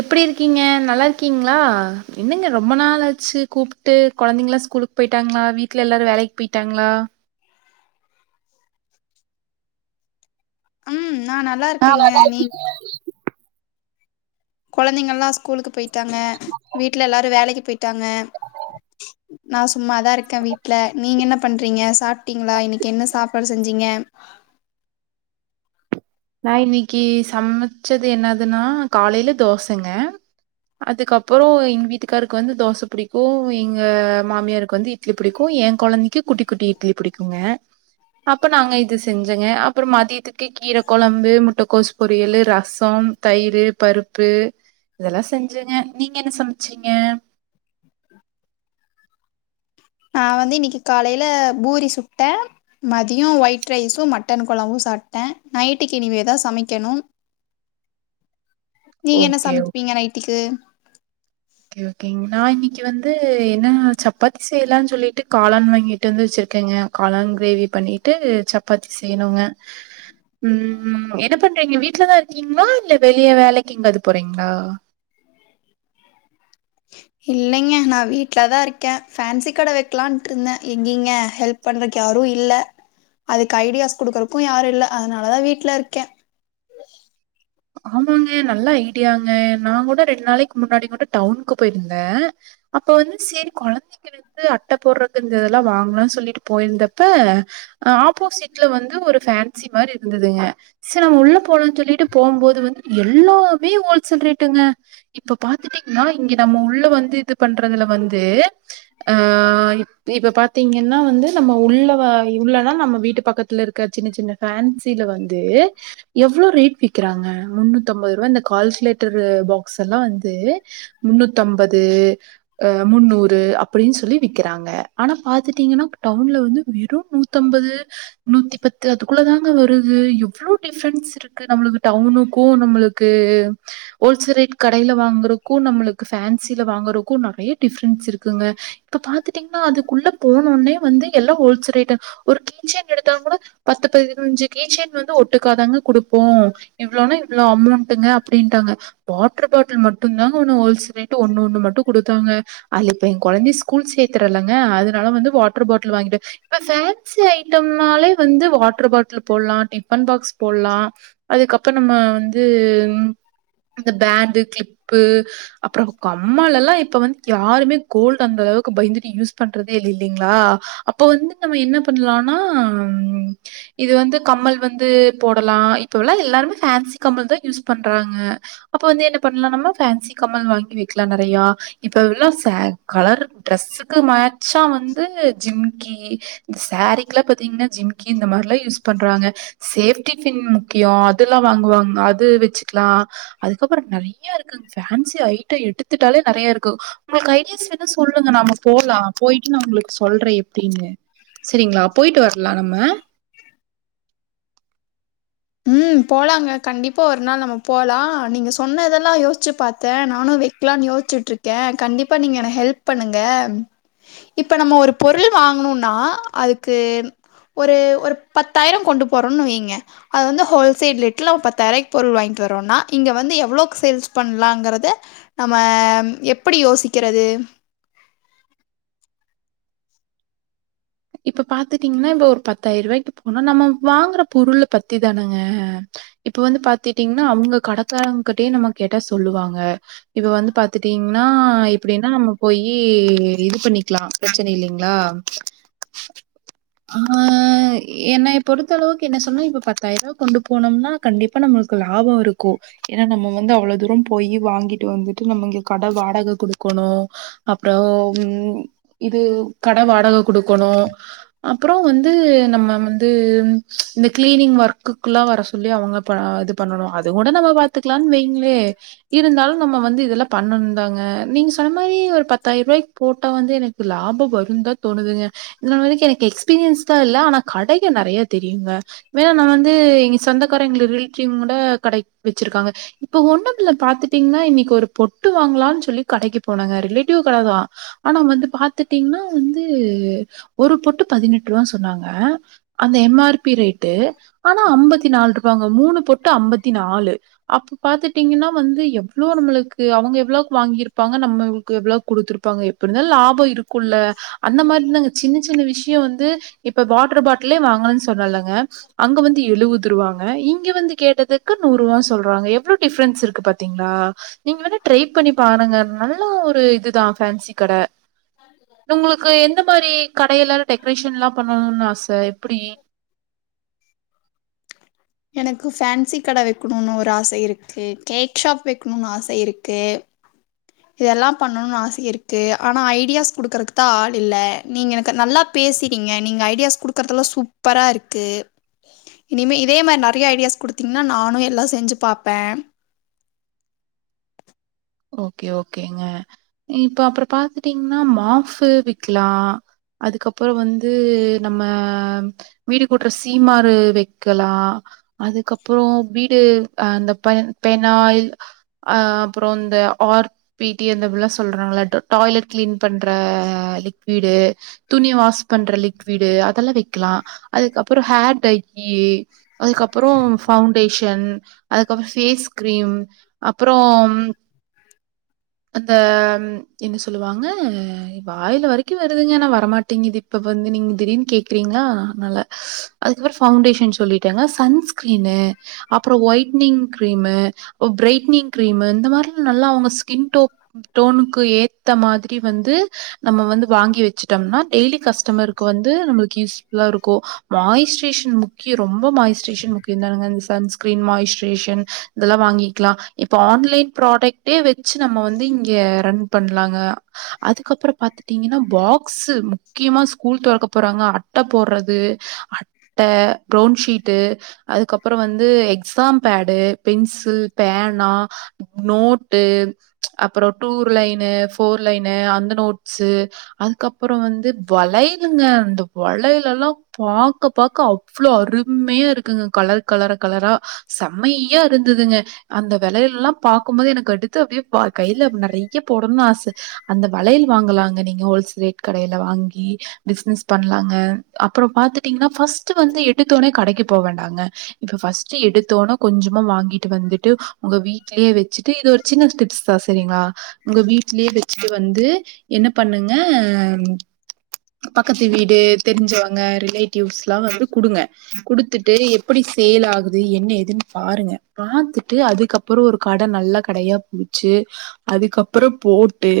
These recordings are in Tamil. எப்டி இருக்கீங்க நல்லா இருக்கீங்ளா என்னங்க ரொம்ப நாள் ஆச்சு கூப்ட்டு கொழந்தைங்களா ஸ்கூலுக்கு போயிட்டாங்ளா வீட்ல எல்லாரோ வேலைக்கு போயிட்டாங்ளா அம் நா நல்லா இருக்கங்க நீ கொழந்தைங்களா ஸ்கூலுக்கு போயி டாங்க வீட்ல எல்லாரோ வேலைக்கு போயிட்டாங்க நா சும்மாதா இருக்கே வீட்ல நீங்க என்ன பண்றீங்க சாப்ட்டீங்களா இன்னிக்கு என்ன சாப்பாடு செஞ்சீங்க நா இன்னிக்கு சமச்சது என்னாதுனா காலைல தோசங்க அதுக்கப்பறோ எங்க வீட்டுக்கார்க்கு வந்து தோச பிடிக்கோ எங்க மாமியாருக்கு வந்து இட்லி பிடிக்கோ என் கொழந்தைக்கு குட்டி குட்டி இட்லி பிடிக்குங்க அப்ப நாங்க இது செஞ்சங்க அப்பறம் மதிதிக்கு கீர குழம்பு முட்டைக்கோசு பொரியல் ரசம் தயிர் பருப்பு இதெல்லாம் செஞ்சுங்க நீங்க என்ன சமைச்சீங்க நான் வந்து இன்னைக்கு காலையில பூரி சுட்டேன் மதியம் ஒயிட் ரைஸும் மட்டன் குழம்பும் சாப்பிட்டேன் நைட்டுக்கு இனிமேதான் சமைக்கணும் நீங்க என்ன ஓகே சமைப்பீங்க நைட்டிக்கு கே ஓகேங்க நான் இன்னைக்கு வந்து என்ன சப்பாத்தி செய்யலாம்னு சொல்லிட்டு காளான் வாங்கிட்டு வந்து வச்சிருக்கேங்க காளான் கிரேவி பண்ணிட்டு சப்பாத்தி செய்யணுங்க உம் என்ன பண்றீங்க வீட்டு்லதான் இருக்கீங்களா இல்ல வெளிய வேலைக்கு எங்காவது போறீங்களா இல்லைங்க நான் வீட்டுலதான் இருக்கே ஃபேன்சி கடை வைக்கலாம்ட்டு இருந்தேன் எங்கீங்க ஹெல்ப் பண்றக்கு யாரும் இல்ல அதுக்கு ஐடியாஸ் குடுக்கறக்கும் யாரும் இல்ல அதனாலதான் வீட்டுல இருக்கேன் ஆமாங்க நல்ல ஐடியாங்க நான் கூட ரெண்டு நாளைக்கு முன்னாடி கூட டவுனுக்கு போயிருந்தேன் அப்ப வந்து சரி குழந்தைங்க வந்து அட்டை போடுறக்கு இதெல்லாம் வாங்கலாம்னு சொல்லிட்டு போயிருந்தப்ப ஆப்போசிட்ல வந்து ஒரு ஃபேன்சி மாதிரி இருந்ததுங்க சரி நம உள்ள போலாம்னு சொல்லிட்டு போம்போது வந்து எல்லாமே ஹோல்சேல் ரேட்டுங்க இப்ப பாத்துட்டீங்கன்னா இங்க நம்ம உள்ள வந்து இது பண்றதுல வந்து அ இப்ப பார்த்தீங்கன்னா வந்து நம்ம உள்ள உள்ளனா நம்ம வீட்டு பக்கத்துல இருக்க சின்ன சின்ன ஃபேன்சில வந்து எவ்வளோ ரேட் வி க்றாங்க முண்ணூத்தம்பது ரூவா இந்த கால்குலேட்டர் பாக்ஸ் எல்லாம் வந்து முன்னூத்தம்பது முன்னூறு அப்படின்னு சொல்லி விக்கிறாங்க ஆனா பாத்துட்டீங்கன்னா டவுன்ல வந்து வெறும் நூத்தம்பது நூத்தி பத்து அதுக்குள்ள தாங்க வருது எவ்ளோ டிஃப்ரன்ஸ் இருக்கு நம டவுனுக்கும் நம்மளுக்கு ஹோல்சேல் ரேட் கடையில வாங்குரதுக்கும் நம்மளுக்கு ஃபேன்சில வாங்குறக்கும் நிறைய டிஃப்ரன்ஸ் இருக்குங்க இப்ப பாத்துட்டீங்கன்னா அதுக்குள்ள போனோடனே வந்து எல்லாம் ஹோல்சேல் ரேட் ஒரு கீசைன் எடுத்தா கூட பத்து பதினஞ்சு கீசைன் வந்து ஒட்டுக்காதாங்க குடுப்போம் இவ்வளோன்னா இவ்வளோ அமௌண்ட்ங்க அப்டின்ட்டாங்க வாட்டர் பாட்டில் மட்டும்தாங்க ஒன்னு ஹோல்சேல் ரேட்டு ஒன்னு ஒன்னு மட்டும் கொடுத்தாங்க அது இப்ப குழந்தைய ஸ்கூல் சேர்த்தறல்லைங்க அதனால வந்து வாட்டர் பாட்டில் வாங்கிடு இப்ப ஃபேன்சி ஐட்டம்னாலே வந்து வாட்டர் பாட்டில் போடலாம் டிஃபன் பாக்ஸ் போடலாம் அதுக்கப்புறம் இப்ப நம்ம வந்து இந்த பேண்டு கிளிப்பு அப்புறம் கம்மல் எல்லாம் இப்ப வந்து யாருமே கோல்டு அந்த அளவுக்கு பயந்துட்டு யூஸ் பண்றதே இல்லை இல்லைங்களா அப்ப வந்து நம்ம என்ன பண்ணலாம்னா ஹம் இது வந்து கம்மல் வந்து போடலாம் இப்போல்லாம் எல்லாரு ஃபேன்சி கம்மல் தான் யூஸ் பண்றாங்க அப்போ வந்து என்ன பண்ணலாம் நம்ம ஃபேன்சி கம்மல் வாங்கி வைக்கலாம் நிறையா இப்போல்லாம் ச கலர் ட்ரெஸ்ஸுக்கு மேட்சாக வந்து ஜிம்கி இந்த சேரீக்கெலாம் பாத்தீங்கன்னா ஜிம்கி இந்த மாதிரிலாம் யூஸ் பண்றாங்க சேஃப்டி ஃபின் முக்கியம் இதுல்லாம் வாங்குவாங்க அது வச்சுக்கலாம் அதுக்கப்புறம் நிறைய இருக்கு ஃபேன்சி ஐட்டம் எடுத்துட்டாலே நிறைய இருக்கு உங்களுக்கு ஐடியாஸ் வேணும்னா சொல்லுங்க நாம போலாம் போயிட்டு நான் உங்களுக்கு சொல்றேன் எப்படின்னு சரிங்களா போயிட்டு வரலாம் நம்ம உம் போலாங்க கண்டிப்பா ஒரு நாள் நம்ம போலாம் நீங்க சொன்னதெல்லாம் யோசிச்சு பாத்தேன் நானும் வைக்கலாம்னு யோசிச்சுட்டு இருக்கேன் கண்டிப்பா நீங்க என் ஹெல்ப் பண்ணுங்க இப்ப நம்ம ஒரு பொருள் வாங்கணும்னா அதுக்கு ஒரு ஒரு பத்தாயிரம் கொண்டு போறோம்ன்னு வைங்க அது வந்து ஹோல்சேல் ரேட்ல பத்தாயிரம் ருபாய்க்கு பொருள் வாங்கிட்டு வரோம்னா இங்க வந்து எவ்வளோக்கு சேல்ஸ் பண்ணலாம்ங்கறத நம்ம எப்டி யோசிக்கிறது இப்ப பாத்துட்டீங்கன்னா இப்ப ஒரு பத்தாயிரம் ரூபாய்க்கு போனா நம்ம வாங்குற பொருளை பத்தி தானேங்க இப்ப வந்து பாத்துட்டீங்கன்னா அவங்க கடக்கங்கிட்டயே நம்ம கேட்டா சொல்லுவாங்க இப்ப வந்து பாத்துட்டீங்கன்னா இப்படின்னா நம்ம போயி இது பண்ணிக்கலாம் பிரச்சனை இல்லைங்களா ஆஹ் என்ன பொறுத்த அளவுக்கு என்ன சொன்னும் இப்ப பத்தாயிரம் ரூபாய் கொண்டு போனோம்னா கண்டிப்பா நம்மளுக்கு லாபம் இருக்கும் ஏன்னா நம்ம வந்து அவ்வளவு தூரம் போயி வாங்கிட்டு வந்துட்டு நம்ம இங்க கடை வாடகை கொடுக்கணும் அப்புறம் உ இது கடை வாடகை கொடுக்க க்கணும் அப்புறம் வந்து நம்ம வந்து இந்த கிளீனிங் ஒர்க்குக்குல்லாம் வர சொல்லி அவங்க இது பண்ணணும் அது கூட நம்ம பாத்துக்கலாம்னு வைங்களே இருந்தாலும் நம்ம வந்து இதெல்லாம் பண்ணணும் தாங்க நீங்க சொன்ன மாதிரி ஒரு பத்தாயிரம் ரூபாய்கு போட்டா வந்து எனக்கு லாபம் வரும் தா தோணுதுங்க இதுநாள் வரைக்கும் எனக்கு எக்ஸ்பீரியன்ஸ் தான் இல்ல ஆனா கடைகள் நிறைய தெரியுங்க ஏன்னா நான் வந்து எங்க சொந்தக்காரன் எங்க ரிலேட்டிவ் கூட கடை வச்சிருக்காங்க இப்ப ஒண்ணுல பாத்துட்டீங்கன்னா இன்னைக்கு ஒரு பொட்டு வாங்கலாம்னு சொல்லி கடைக்கு போனாங்க ரிலேட்டிவ் கடை தான் ஆனா வந்து பாத்துட்டீங்கன்னா வந்து ஒரு பொட்டு பதினெட்டு ரூபான்னு சொன்னாங்க அந்த எம் ஆர் பி ரேட்டு ஆனா ஐம்பத்தி நாலு ரூபாங்க மூணு பொட்டு ஐம்பத்தி நாலு அப்ப பாத்துட்டீங்கன்னா வந்து எவ்ளோ நம்மளுக்கு அவுங்க எவ்ளோவுக்கு வாங்க இருப்பாங்க நம்மளுக்கு எவ்வளவுக்கு குடுத்துருப்பாங்க எப்டி இருந்தாலும் லாபம் இருக் க்குள்ள அந்த மாதிரி இருந்தாங்க இன்னும் சின விஷயம் வந்து இப்ப வாட்டர் பாட்டிலே வாங்கணும்னு சொன்னலங் ங்க அங்க வந்து எழுபது ரூவாங்க இங்க வந்து கேட்டதுக்கு நூறு ரூவனு சொல்றாங்க எவ்ளோ டிஃரன்ஸ் இருக்கு பாத்தீங்களா நீங்க வே ட்ரை பண்ணி பாருங்க நல்லா ஒரு இதுதான் ஃபேன்சி கடை உங்களுக்கு எந்த மாரி கடையல்ல டெக்கரேஷன் எல்லாம் பண்ணணும்னு ஆசை எப்டி எனக்கு ஃபேன்சி கடை வைக்கணும்னு ஒரு ஆசை இருக்கு கேக் ஷாப் வைக்கணும்னு ஆசை இருக்கு இதெல்லாம் பண்ணணும்னு ஆசை இருக்கு ஆனா ஐடியாஸ் கொடுக்கறக்கு தான் ஆள் இல்லை நீங்க எனக்கு நல்லா பேசிறீங்க நீங்க ஐடியாஸ் கொடுக்கறதெல்லாம் சூப்பர இருக்கு இனிமே இதே மாதிரி நிறைய ஐடியாஸ் குடுத்தீங்கன்னா நானும் எல்லாம் செஞ்சு பாார்ப்பேன் ஓகே ஓகேங்க இப்ப அப்புறம் பாத்துட்டீங்கன்னா மாஃபு வக்கலாம் அதுக்கப்புறம் வந்து நம்ம வீடு கூட்டுற சீமாறு வைக்கலாம் அதுக்கப்புறம் வீடு அஹ் அந்த பெனாயில் அஹ் அப்புறம் து ஆர் பி டி ந்த சொல்றாங்கள டாய்லெட் கிளீன் பண்ற லிக்விடு துணி வாஷ் பண்ற லிக்விடு அதெல்லாம் வைக்கலாம் அதுக்கப்புறம் ஹேர் டைகி அதுக்கப்புறம் ஃபவுண்டேஷன் அதுக்கப்புறம் ஃபேஸ் கிரீம் அப்புறம் அந்த என்ன சொல்லுவாங்க வாயில வரைக்கும் வருதுங்கன்னா வரமாட்டேங்குது இப்ப வந்து நீங்க திடீர்னு கேக்குறீங்களா நல்ல அதுக்கப்புறம் பவுண்டேஷன் சொல்லிட்டேங்க சன்ஸ்கிரீனு அப்புறம் ஒயட்னிங் கிரீமு பிரைட்னிங் கிரீமு இந்த மாரிலா நல்லா அவுங்க ஸ்கின் டோ டோனுக்கு ஏத்த மாதிரி வந்து நம்ம வந்து வாங்கி வச்ட்டம்னா டெய்லி கஸ்டமருக்கு வந்து நம்ளுக்கு யூஸ்ஃபுல்லா இருக்கும் மாயிஸ்டரேஷன் முக்கியம் ரொம்பாயிஸ்ட்ரேஷன் முக்கியம் தானுங்க அந்த சன் ஸ்கீன் மாய்ஸ்டரேஷன் இதெல்லாம் வாங்கிக்கலாம் இப்ப ஆன்லைன் ப்ராடக்ட்டே வச்சு நம்ம வந்து இங்க ரன் பண்ணலாங்க அதுக்கப்புறம் பாத்துட்டீங்கன்னா பாக்ஷு முக்கியமா ஸ்கூல் தொறக்க போறாங்க அட்டை போடுறது அட்டை ப்ரவுன்ஷீட்டு அதுக்கப்புறம் வந்து எக்ஸாம் பேடு பென்சில் பேனா நோட்டு அப்புறம் டூர் லைனு ஃபோர் லைனு அந்த நோட்ஸு அதுக்கப்புறம் வந்து வளையலுங்க அந்த வளையல எல்லாம் பாக்க பாக்க அவ்வளோ அருமையா இருக்குங்க கலர் கலர கலரா செம்மையா இருந்ததுங்க அந்த வளையல எல்லாம் பாக்கபோது எனக்கு அடுத்து அப்பிடியே வா கைல நெறைய போடணனு ஆச அந்த வளையல் வாங்கலாங்க நீங்க ஹோல்சேல் ரேட் கடையில வாங்கி பிசினஸ் பண்ணலாங்க அப்புறோ பாத்துட்டீங்கன்னா ஃபஸ்ட்டு வந்து எடுத்தோனே கடைக்கு போ வேண்டாங்க இப்போ ஃபஸ்ட்டு எடுத்தோனா கொஞ்சுமா வாங்கிட்டு வந்துட்டு உங்க வீட் லேய வெச்சுட்டு இது ஒரு சின்ன டிப்ஸ் தா சரிங்களா உங்க வீட்லியே வெச்சுட்டு வந்து என்ன பண்ணுங்க பக்கத்து வீடு தெரிஞ்சவங்க ரிலேட்டிவ்ஸ் லா வந்து குடுங்க குடுத்துட்டு எப்பிடி சேலாகுது து என்ன எதுன்னு பாருங்க பாத்துட்டு அதுக்கப் அப்புறோ ஒரு கட நல்லா கடையா புடிச்சு அதுக்கப்புறோ போட்டு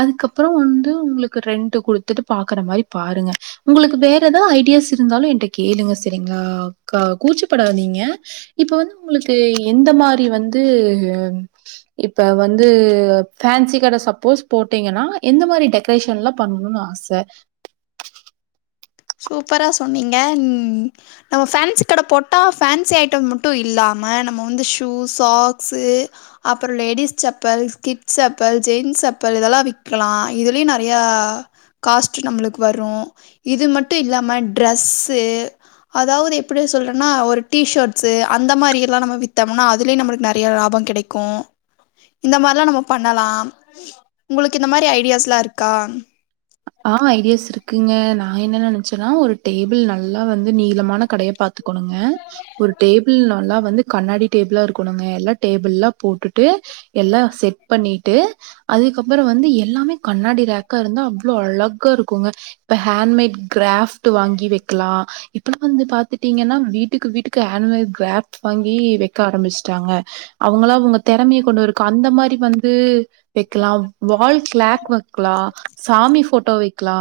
அதுக்கப்புறோ வந்து உங்களுக்கு ரெண்ட் கொடுத்துட்டு பாக்குற மாரி பாருங்க உங்களுக்கு வேற எதாவது ஐடியாஸ் இருந்தாலு என்ட கேளுங்க சரிங்களா கா கூச்சப்படாதீங்க இப்ப வந்து உங்களுக்கு எந்த மாரி வந்து வந்து இப்ப வந்து ஃபேன்சி கடை சப்போஸ் போட்டீங்கன்னா எந்த மாரி டெக்ரேஷன் எலா பண்ணணுனு ஆச சூப்பரா சொன்னீங்க நம்ம ஃபேன்சி கடை போட்டா ஃபன்சி ஐட்டம் மட்டு இல்லாம நம்ம வந்து ஷூஸ் சாக்ஸு அப்புறோ ladies chappal kids chappal gents chappal இதெல்லா விக்கலா இதுலயு நெறையா காஸ்ட்டு நம்மளுக்கு வரு இது மட் மட்டு இல்லாம ட்ரெஸ்ஸு அதாவது எப்பிடி சொல்றோனா ஒரு டிஷர்ட்ஸு அந்த மாரி எல்லா நம்ம வித்தம்னா அதுலையும் நம்மளுக்கு நெறைய லாபம் கெடைக்கு இந்த மாரிலாம் நம்ம பண்ணலாம் உங்களுக்கு இந்த மாதிரி ஐடியாஸ் எல்லா இருக்கா ஆ ஐடியாஸ் இருக்குங்க நா என்னன்ன நெனைச்சேன்னா ஒரு டேபிள் நல்லா வந்து நீளமான கடையொ பாத்துக்கணுங்க ஒரு டேபிள் நல்லா வந்து கண்ணாடி டேபிளா இருக்கணுங்க எல்லா டேபிள் எல்லா போட்டு ட்டு எல்லா செட் பண்ணி ட்டு அதுக்கப்புறோ வந்து எல்லாமே கண்ணாடி ரேக்கா இருந்தா எவ்ளோ அழகா இருக்குங்க இப்ப ஹேண்ட்மேட் கிராப்ட் வாங்கி வெக்கலா இப்பல்ல வந்து பாத்துட்டீங்கன்னா வீட்டுக்கு வீட்டுக்கு ஹேண்ட்மேட் கிராப்ட் வாங்கி வெக்க ஆரம்பிச்சுட்டாங்க அவங்களா அவங்க தேறமையை கொண்டு இருக்கும் அந்த மாரி வந்து வெக்கலா வால் க்ளேக் வக்கலா சாமி போட்டோ வெக்கலா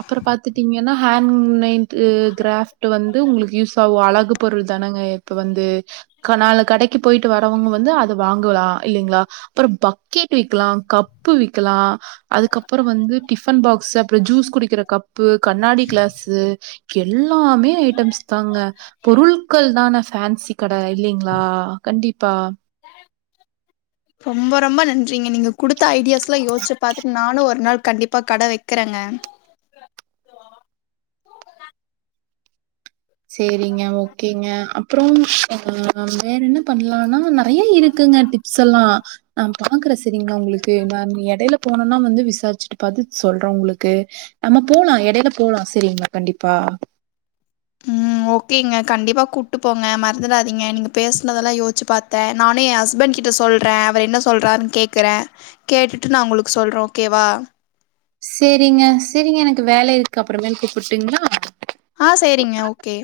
அப்புறோ பாத்துட்டீங்கன [unintelligible] து கிராப்ட் வந்து உங்களுக்கு யூஸ் ஆவு அழகு பெருள் தனங்க இப்ப வந்து க நாலு கடைக்கு போயிட்டு வரவங்க வந்து அத வாங்குலா இல்லைங்களா அப்புறோ பக்கெட்டு விக்கலா கப்பு விக்கலா அதுக்குப் அப்புற வந்து டிஃபன் பாக்ஸ் அப்புற ஜூஸ் குடிக்கிற கப்பு கண்ணாடி கிளாஸு எல்லாமே ஐட்டம்ஸ் தாங்க பொருள்கள் தான ஃபான்சி கடை இல்லைங்களா கண்டிப்பா ரொம்ப ரொம்ப நன்றிங்க நீங்க [unintelligible] குடுத்த ஐடியாஸ்லா யோசிச்சு பாத்துட்டு நானு ஒரு நாள் கண்டிப்பா கடை வெக்கிறேங்க சேரிங்க ஓக்கேங்க அப்புறோ ஆ வேற என்ன பண்ணலானா நறைய இருக்குங்க டிப்ஸ்லா நா பாக்குற சரிங்களா உங்களுக்கு நான் இடையில போனம்னா வந்து விசாரிச்சுட்டு பாத்துடு சொல்ற உங்களுக்கு நம்ம போலா இடையில போல சரிங்களா கண்டிப்பா ம் ஓக்கேங்க கண்டிப்பா கூப்பிட்டு போங்க மறந்துடாதீங்க நீங்க பேசுனதெல்லா யோசிச்சு பாத்தே நானு எ ஹஸ்பண்ட் கிட்ட சொல்றே அவர் என்ன சொல்றாறுனு கேட்கறே கேட்டுட்டு நா உங்களுக்கு சொல்றே ஓக்கேவா சேரிங்க சேரிங்க எனக்கு வேலை இருக்கு அப்புறமேல் கூப்பிட்டுங்களா ஆ சேரிங்க ஓக்கே